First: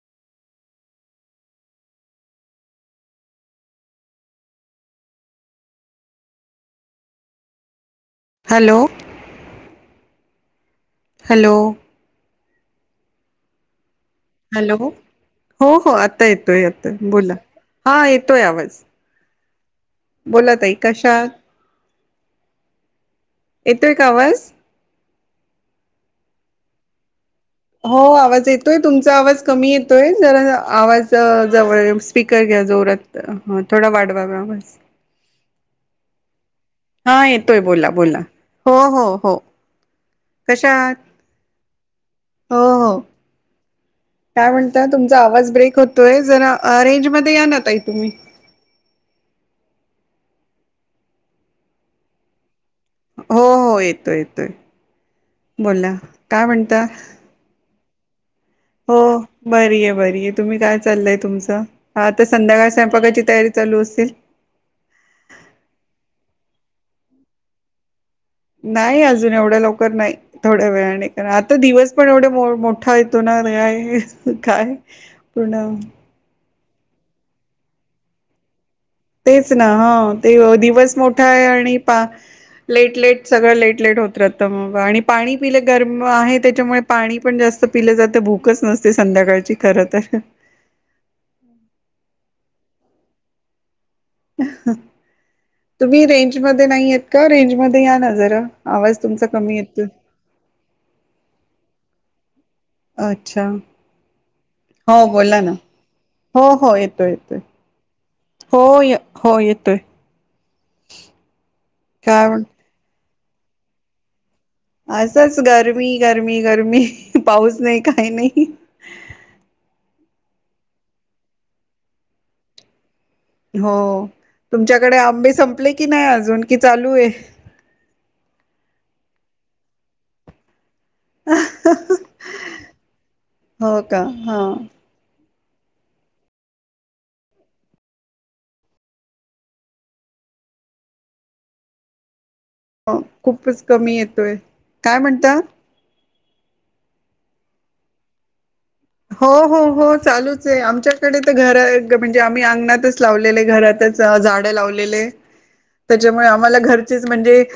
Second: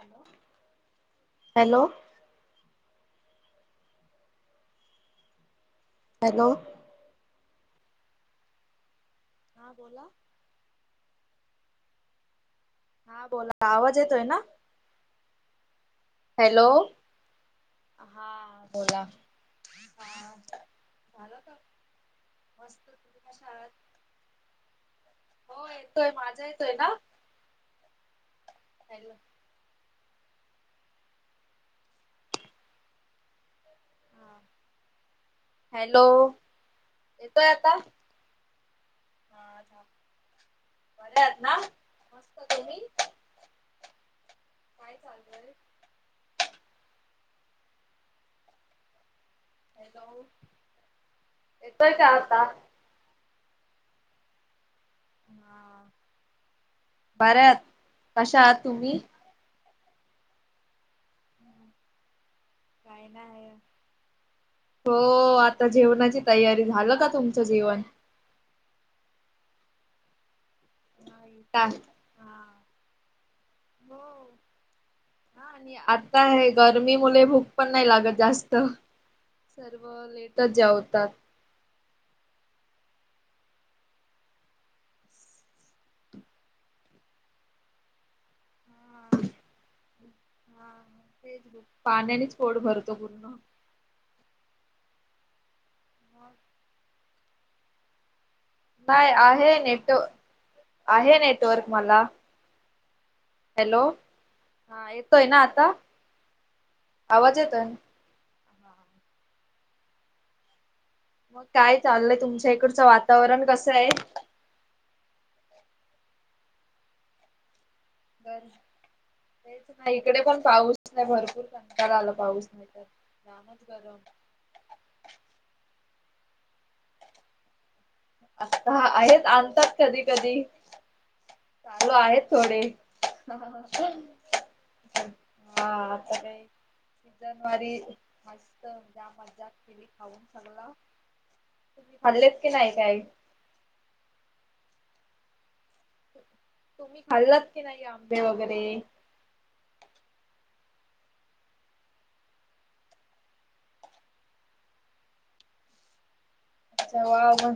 Hello hello hello hello हा बोला hello हा बोला आवाज येत हॅलो हो हो आता येतोय हॅलो येतोय बोला हा येतोय आवाज हा बोला ताई कशात झालं का मस्त तुमच्या शाळेत येतोय का आवाज हो येतोय माझा येतोय ना हो आवाज येतोय हॅलो तुमचा आवाज कमी येतोय जरा आवाज जवळ स्पीकर घ्या जोरात थोडा वाढवाव हा आवाज हॅलो हा येतोय बोला बोला हो हो हो कश आात बरे आहात ना मस्त तु्ही काय म्हणतय तुमचा आवाज ब्रेक होतोय जरा अ रेंज मध्ये येणारई तुम्ही येतोय का आता हो हो येतोय येतोय हा बोला काय म्हणत बऱ्या आहात कशा आहात तुम्ही बरी आहे बरी आहे तुम्ही काय चाललय तुमचं हात काही नाही हो आता जेवणाची तयारी झा झालं का तुमचं जीवन नाही अजून एवढ्या लवकर नाही थोड्या वेळाने नाही आता काय दिवस पण एवढे मो हा मोठा येतो हो नाय काय हा, पण आणि आता हे गरमी मु भूक पण नाही लागत जास्त तेच ना सर्व हा ते लेटच दिवस जेवतात. मोठा आहे आणि पा लेट लेट सगळं लेट लेट होत राहत मग आणि पाणी पिले गरम आहे त्याच्यामुळे पाणी पण जास्त पिलं जात भूकच नसते हा संध्याकाळची खर तर फोड भरतो पूर्ण तुम्ही रेंज मध्ये नाहीय का रेंज मध्ये या ना जरा आवाज नाही तुमचा आहे कमी येतो नेट आहे नेटवर्क मला अच्छा हॅलो. हा हो येतोय बोोलला ना आता हो हो येतोय येतोय आवाज ना. हो य हो येतोय मग काय चाललंय काय म्हण तुमच्या इकडचं वातावरण कस आहे असंच गरमी गरमी गरमी पाऊस नाही काही बर नाही तेच नाही तकडे पण पाऊस नाही भरपूर कंकाळ आला पाऊस नाही तर जामच हो गरम तुमच्याकडे आंबे संपले की नाही अजून कि चालू आहे आता आहेत आणतात कधी कधी चालू आहेत थोडे हा हो का हा आता सीजन वारी मस्त ज्या मज्ज केली खाऊन सगळ तुम्ही खाल्लेत की नाही काय हो खूपच कमी येतोय काय म्हणत तुम्ही खाल्लात की नाही आंबे वगैरे हो हो हो चालूच आमच्याकडे तर घर म्हणजे आम्ही अंगणातच लावलेले घरातच झाड लावलेले त्याच्यामुळे आम्हाला घरचेच जेव्हा म्हणजे मग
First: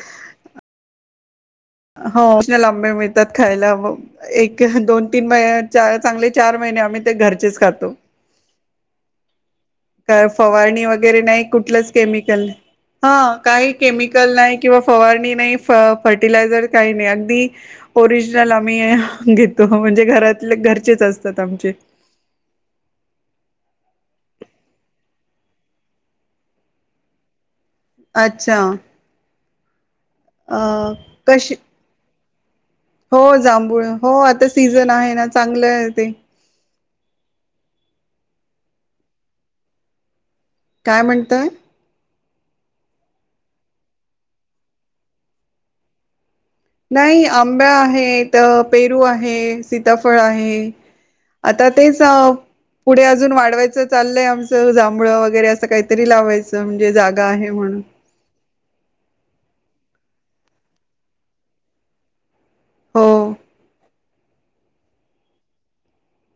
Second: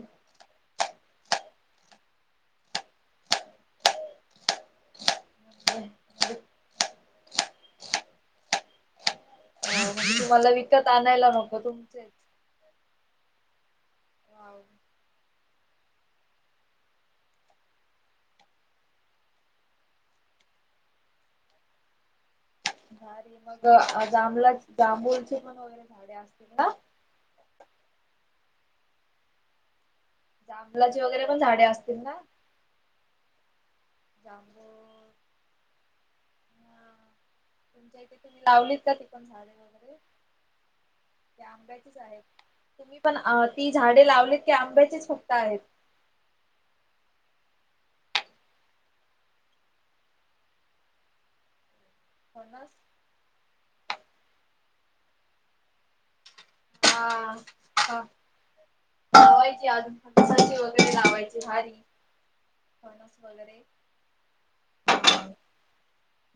हो लांबे मिळतात खायला एक दोन तीन महि चांगले चार महिने आम्ही ते घरचेच खातो का म्हणजे तुम्हाला फवारणी विकत वगैरे आणायला नाही नको कुठलंच तुमचेच केमिकल हा काय केमिकल नाही किंवा फवारणी नाही फर्टिलाझर काही नाही अगदी ओरिजनल आम्ही घेतो म्हणजे घरात घरचेच असतात आमचे [inaudible] झाारी मग जांभला जांभूळचे पण वगैरे झाडे असतील ना [inaudible] अच्छा अ जांभलाची वगैरे पण कशी झाडे असतील ना हो जांभूळ हो आता जांभूळ सीझन आहे ना चांगलं आहे ते तुमच्या इथे, तुम्ही लावलीत का ती पण झाडे, वगैरे काय ते म्हणतोय? आंब्याचीच आहेत. तुम्ही पण, अ ती झाडे लावलीत ती आंब्याचीच फक्त आहेत नाही आंब्या आहेत, पेरू आहे, सीताफळ आहे आता तेच, पुढे अजून वाढवायचं चाललंय, आमचं जांभळं वगैरे असं काहीतरी लावायचं. म्हणजे जागा हा आहे म्हणून हा लावायची अजून फणसाची वगैरे लावायचे भारी हो फणस वगैरे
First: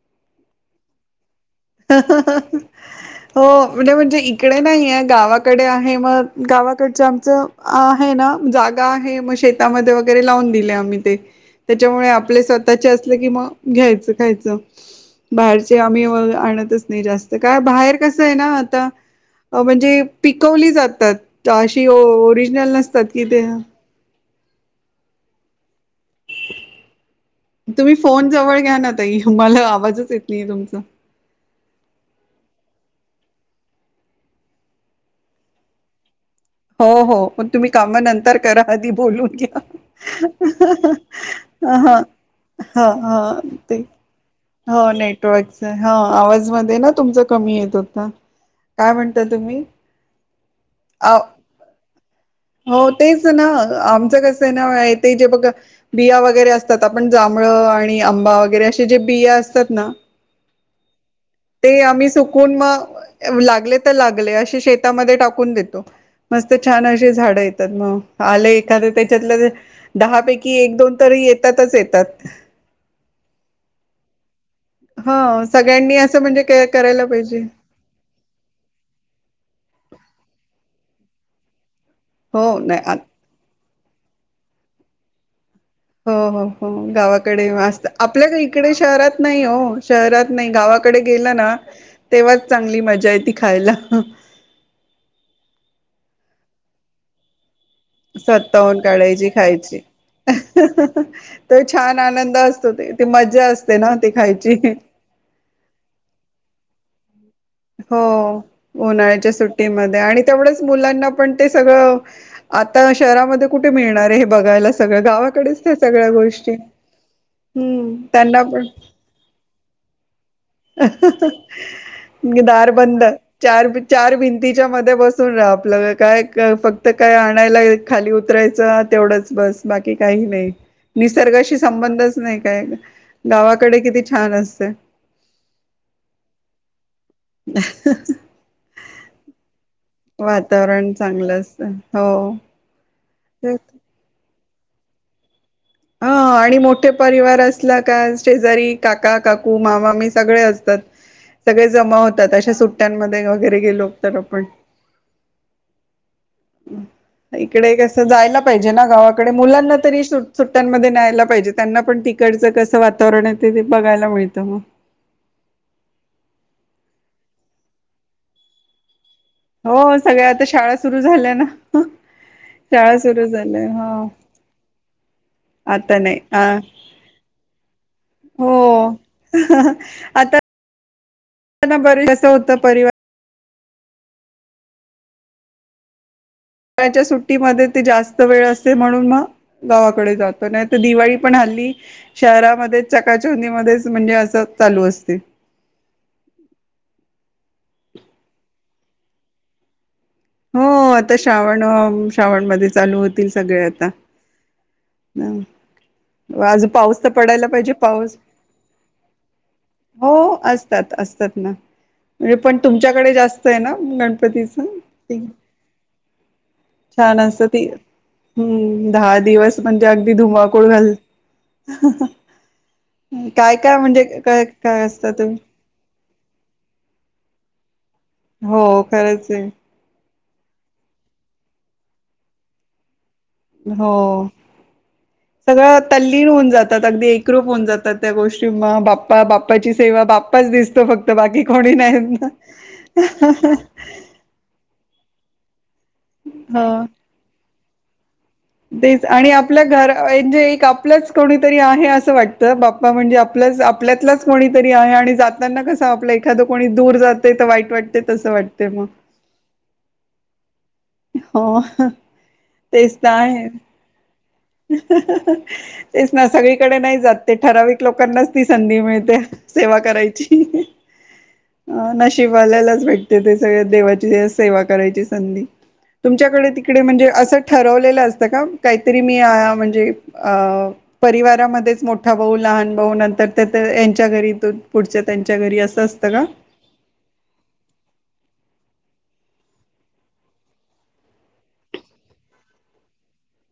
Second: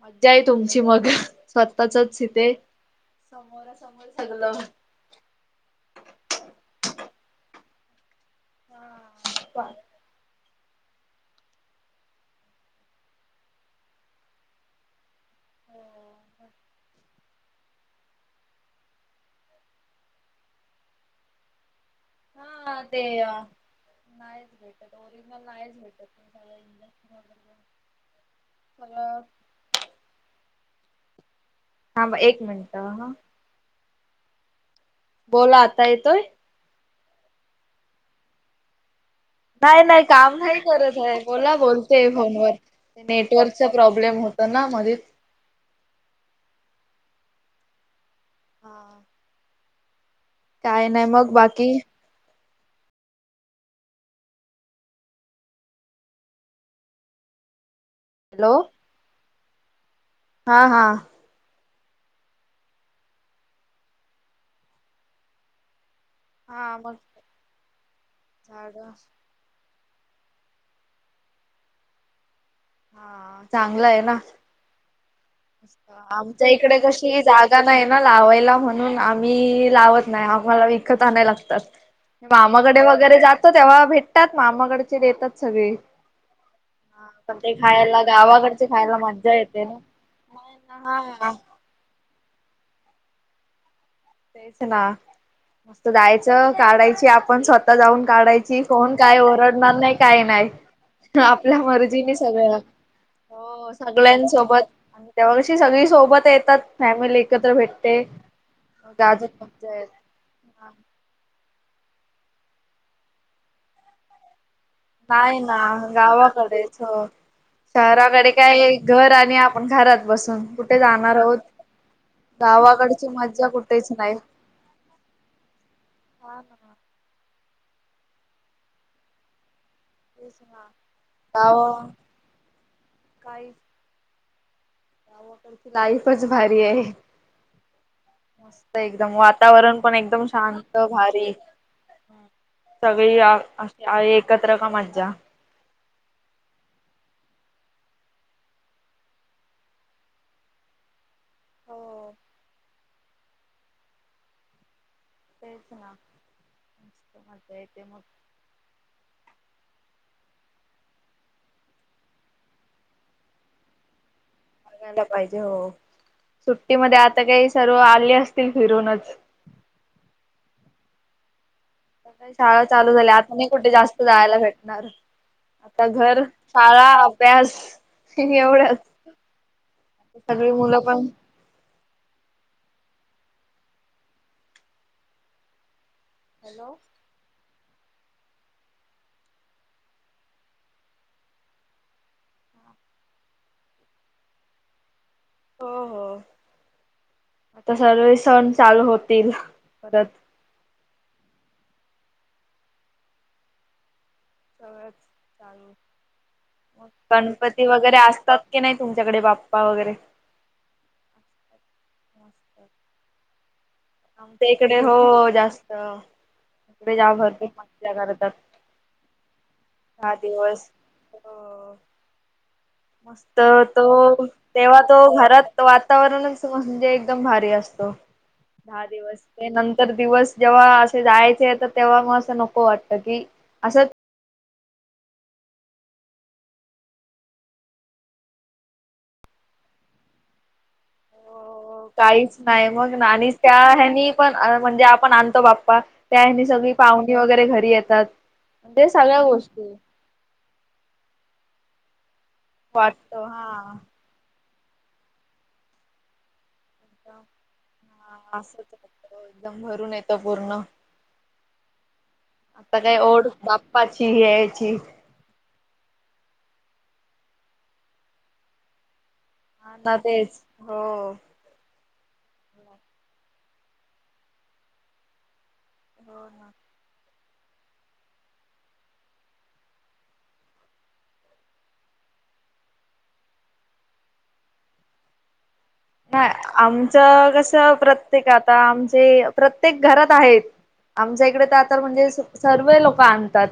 मज्जा, आहे तुमची मग ह, स्वतःचच ह, ह, इथे ह, हो म्हणजे समोरासमोर म्हणजे सगलं इकडे नाही आहे गावा कडे आहे, मग गावाकडचं आमचं आहे ना जागा हा आहे म शेतामध्ये वगैरे लावून दिले आम्ही ते, त्याच्यामुळे आपले स्वतःचे असलं की, म घ्यायचं, खायचं बाहेरचे आम्ही [unintelligible] नाही जास्त काय बाहेर कसं हाय ना आता, अ म्हणजे पीकवली जातात की ओरिजनल नसतात कि ते त्यात ओरिजनल नायच भेटत, काय आता तुम्ही फोन जवळ घ्या ना ताई, मला आवाजच येत नाहीय तुमचा. थांबा, एक मिनट हं बोला, आता येतोय? हो, हो पण तुम्ही काम नंतर करा, आधी बोलून घ्या नाय, नाय, काम नाही करत आहे बोला हा बोलतेय फोनवर, हा हा नेटवर्कचा ते प्रॉब्लेम होत हो, नेटवर्कचा, हो आवाजमध्ये ना तुमच कमी येत होता, काय म्हणता तुम्ही? काय नाय आ मग, बाकी हो, तेच ना, आमचं कस आहे ना ते जे बघा बिया वगैरे असतात आपण जां ह [unintelligible] आणि आंबा वगैरे, असे जे बिया असतात ना हा, हा ते आम्ही सुकून म, लागले तर लागले असे शेतामध्ये टाकून देतो. मस्त, हा छान, मग अशी झाडं येतात म आलं झाड एखादं त्याच्यातलं ते दहापैकी, एक, दोन तरी येतातच येतात. हा, चांगलं आहे ना? हा सगळ्यांनी असं म्हणजे आमच्या काय इकडे करायला कशी पाहिजे जागा नाही ना लावायला म्हणून आम्ही लावत नाय मला विकत आणायला लागतात, हो मामाकडे नाही वगैरे जातो तेव्हा भेटतात मामाकडचे देतात सगळे. हो, हो, हो, हा पण गावाकडे ते अस्त, खायला आपल्या गावाकडचे इकडे खायला शहरात मज्जा नाही हो, येते ना. शहरात नाही गावाकडे हा गेलं ना तेव्हाच चांगली मजा येती खायला तेच ना, मस्त जायचं, काढायची आपण स्वतः आता जाऊन काढायची, स्वतःहून कोन काय काढायची ओरडणार खायची. नाय, काय नाय, आपल्या तो छान मर्जीने आनंद सगळं असतो ते ती मज्जा हो, असते ना ती सगळ्यांसोबत खायची. आणि त्यावर्षी सगळी सोबत येतात फॅमिली एकत्र भेटते हो मग अजून उन्हाळ्याच्या मज्जा येते. सुटीमध्ये आणि तेवढंच मुलांना पण ते सगळं, आता शहरामध्ये कुठे मिळणार आहे हे बघायला सगळं नाही ना गावाकडेच त्या सगळ्या गोष्टी गावाकडेच हो हम्म शहराकडे त्यांना पण काय, घर आणि आपण, घरात बसून, कुठे जाणार आहोत नी दार बंद, गावाकडची मज्जा चार कुठेच नाही चार भिंतीच्या मध्ये बसून राहा आपलं, काय हा ना फक्त काय आणायला, खाली उतरायचं तेवढंच बस. बाकी काही तेच नाही, ना निसर्गाशी गावा संबंधच नाही काय, गावाकडे किती छान असते. टरची [unintelligible] लाईफच भारी आहे मस्त एकदम वातावरण पण एकदम शांत वातावरण भारी चांगलं असतं हो तेच अशी आहे एकत्र का मज्जा हा आणि मोठे परिवार असला का शेजारी काका काकू मामामी सगळे असतात सगळे जमा हो होतात अशा सुट्ट्यांमध्ये वगैरे गेलो तर आपण तेच ना मजा इकडे येते कस मग जायला पाहिजे ना गावाकडे मुलांना तरी सु सुट्ट्यांमध्येध्ये न्यायला पाहिजे त्यांना पण तिकडचं कसं वातावरण येत ते बघायला मिळत बघायला पाहिजे हो सुट्टीमध्ये आता काही सर्व आले असतील फिरूनच हो सगळ्या आता शाळा सुरू झाल्या ना का शाळा चालू झाल्या आता नाही कुठे जास्त जायला भेटणार आता नाही घर अ शाळा अभ्यास हो एवढंच आता सगळी मुलं पण कस होत परिवार हॅलो शळच्या [unintelligible] सुट्टीमध्ये जास्त वेळ असे म्हणून मग गावाकडे जातो नाही तर दिवाळी पण हल्ली शहरामध्ये ते चकाच हंदी मध्येच म्हणजे असं चालू असते हो हो आता सगळे सण चालू होतील परत हो आता श्रावण श्रावणमध्येध्ये चालू होतील सगळे आता सवच चालू आज पाऊस तर पडायला गणपती पाहिजे वगैरे पाऊस असतात की नाही तुमच्याकडे बाप्पा वगैरे म्हणे पण तुमच्याकडे जास्त आहे ना आच्या गणपतीच इकडे हो जास्त जा छान असत भरपूर ती मज्जा करतात हम्म दहा दिवस म्हणजे अगदी दहा धुमाकूळ दिवस. घाल ह हो [unintelligible] मस्त तो काय तेव्हा काय तो असत तुम्ही घरात वातावरणच म्हणजे एकदम भारी असतो हो दहा दिवस खरंच आहे ते नंतर दिवस जेव्हा असे जायचे तर तेव्हा मग असं नको वाटतं की हो ह [inaudible] सगळं तल्लीन होऊन जातात अगदी एकरूप होऊन जातात त्या गोष्टी मग बाप्पा बाप्पाची सेवा बा बा्पच दिसतो फक्त बाकी कोणी नाहीत ना काहीच नाही मगच त्या ह्यांनी पण म्हणजे आपण आणतो बाप्पा त्या सगळी पाहुणी वगैरे घरी येतात म्हणजे तेच सगळ्या आणि गोष्टी आपल्या घर म्हणजे आपलच कोणीतरी आहे असं वाटत बाप्पा वाटत म्हणजे हा आपल्यातलाच कोणी तरी आहे आणि जातना कस आपलं एखाद कोणी दूर हा जाते तर वाईट वाटते तसं वाटते मग महवपूर्ण हो आता तेच काय तर ओढ आहे बाप्पाची आहे तेच ना सगळीकडे नाही जात ते ठराविक लोकांनाच ती संधी मिळते हा सेवा ना तेच करायची हो अ नशिबवाल्यालाच हो भेटते ते सगळ देवाची सेवा करायची संधी तुमच्याकडे ना तिकडे म्हणजे असं ठरवलेलं असतं काहीतरी ी [unintelligible] म्हणजे परिवारामध्येच मोठा भाऊ लहान भाऊ नंतर त्यांच्या घरी पुढ त्यांच्या घरी असतं का? नाही आमचं कस प्रत्येक आता आम ते प्रत्येक घरात आहेत आमच्या इकडे तर तर म्हणजे सर्व लोक आणतात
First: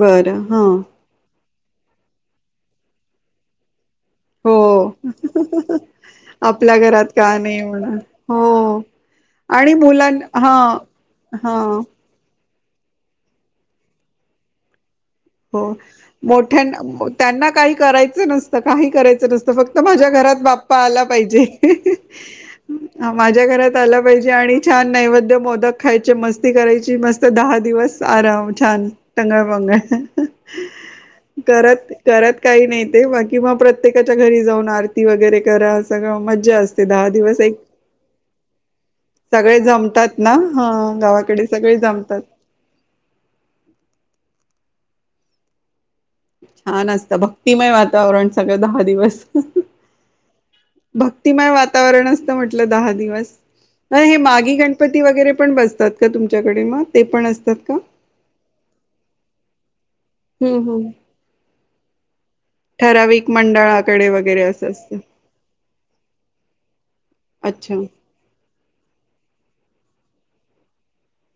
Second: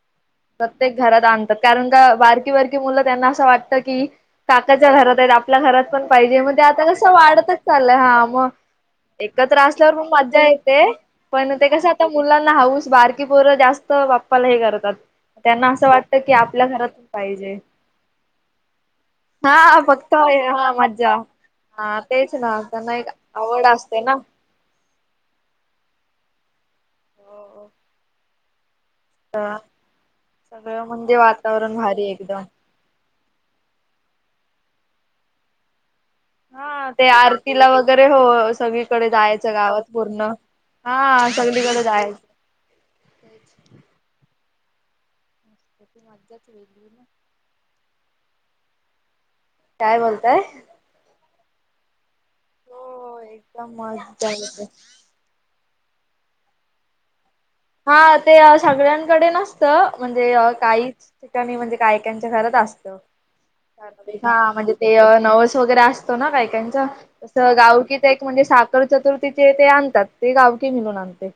बरं हा प्रत्येक घरात आणतात कारण का बारकी बारकी मुलं त्यांना असं वाटत की हो काकाच्या घरात आहेत आपल्या घरात पण पाहिजे मग आपल्या आता घरात कसं का वाढतच नाही म्हणा चाललंय हा मग हो एकत्र आणि असल्यावर म मुलां मज्जा हा येते पण हा ते कस आता मुलांना हाऊस बारकी पोर जास्त बाप्पाला हे करतात हो त्यांना असं वाटतं की मोठ आपल्या घरातून त्यांना पाहिजे काही करायचं नसतं काही करायचं नसतं फक्त हा माझ्या घरा परात हा बाप्पा आला मज्जा पाहिजे हा तेच ना त्यांना एक माझ्या आवड घरात असते आला ना पाहिजे आणि छान नैवद्य मोदक खायचे मस्ती करायची मस्त दहा दिवस आराम छान टंगळ पंगळ सगळं म्हणजे वातावरण करत भारी करत एकदम काही नाही ते किंवा प्रत्येकाच्या घरी जाऊन आरती वगैरे करा सगळं मज्जा हा असते ते दहा दिवस एक आरतीला वगैरे हो सगळीकडे जायचं सगळे गावात जमतात पूर्ण ना हा गावाकडे सगळे सगलीकडेच आहे जमतात वेगळी छान ना. असत भक्तिमय वातावरण सगळं दहा दिवस काय बोलताय िमाय वातावरण असत म्हटलं दहा हो दिवस एकदम हे मज्जा मागी येते. गणपती वगैरे पण बसत तात का तुमच्याकडे मग ते पण अस हा ते सगळ्यांकडे नसत म्हणजे हम्म हम्म काही ठिकाणी म्हणजे कायक त्याच्या घरात असत ठराविक मंडळाकडे वगैरे हा असं म्हणजे ते असतं. नवस वगैरे असतो ना कायकांच त अच्छा गाव क तर एक म्हणजे साखर चतुर्थीचे ते आणतात ते गावकी मिणून आणते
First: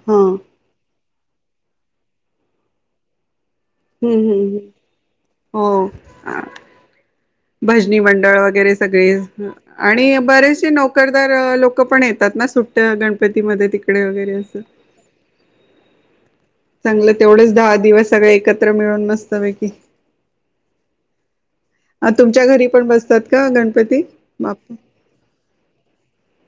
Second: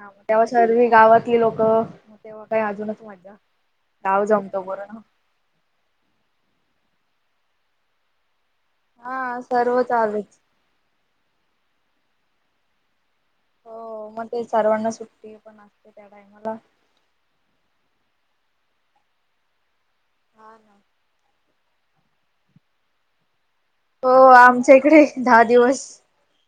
हा मग तेव्हा सर्वी गावातली लोकं मग तेव्हा काही अजूनच माझ्या हम्म हम्म हम् हो भजनी मंडळ वगैरे सगळे हा सर्व आणि चालूच बरेचसे नोकरदार लोक पण आहेत तात ना सुट्ट्या गण हो मग ते सर्वांना सुट्टी पण असते त्या टायमाला चांगलं तेवढेच दहा दिवस सगळळे एकत्र मिळून मस्तपैकी हा हा अ तुमच्या घरी पण बसतात का गणपती हो बाप आमच्या इकडे दहा दिवस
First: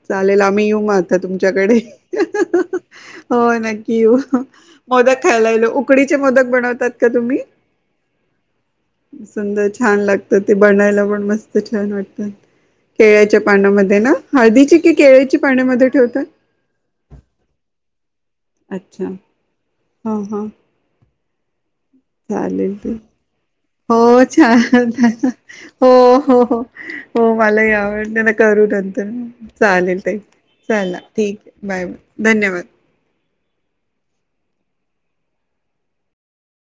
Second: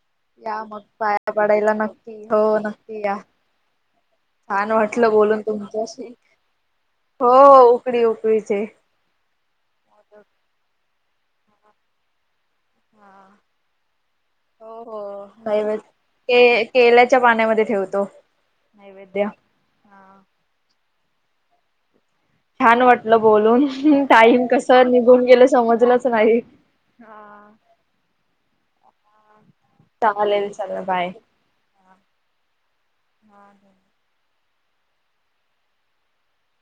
चालेल या आम्ही येऊ मग म आता पाया पडायला तुमच्याकडे नक्की हो नक्की या हो नक्की येऊ छान वाटलं मोदक बोलून खायला आलो तुमच्याशी उकडीचे मोदक बनवतात का हो तुम्ही उकडी उकडीचे सुंदर छान लागतं ते बनायला पण मस्त छान वाटतात हा केळ्याच्या पाण्यामध्ये ना हळदीची हो कि हो केळ्याची नैवेद पाण्यामध्ये ठेवतात के केल्याच्या पाण्यामध्ये ठेवतो अच्छा हा हा चालेल छान ते वाटलं बोलून हो टाईम कसं छान निघून गेलं हो समजलंच हो नाही हो हा मलाव करू नंतर चालेल त चला ठीक आहे बाय बा धन्यवाद हा हा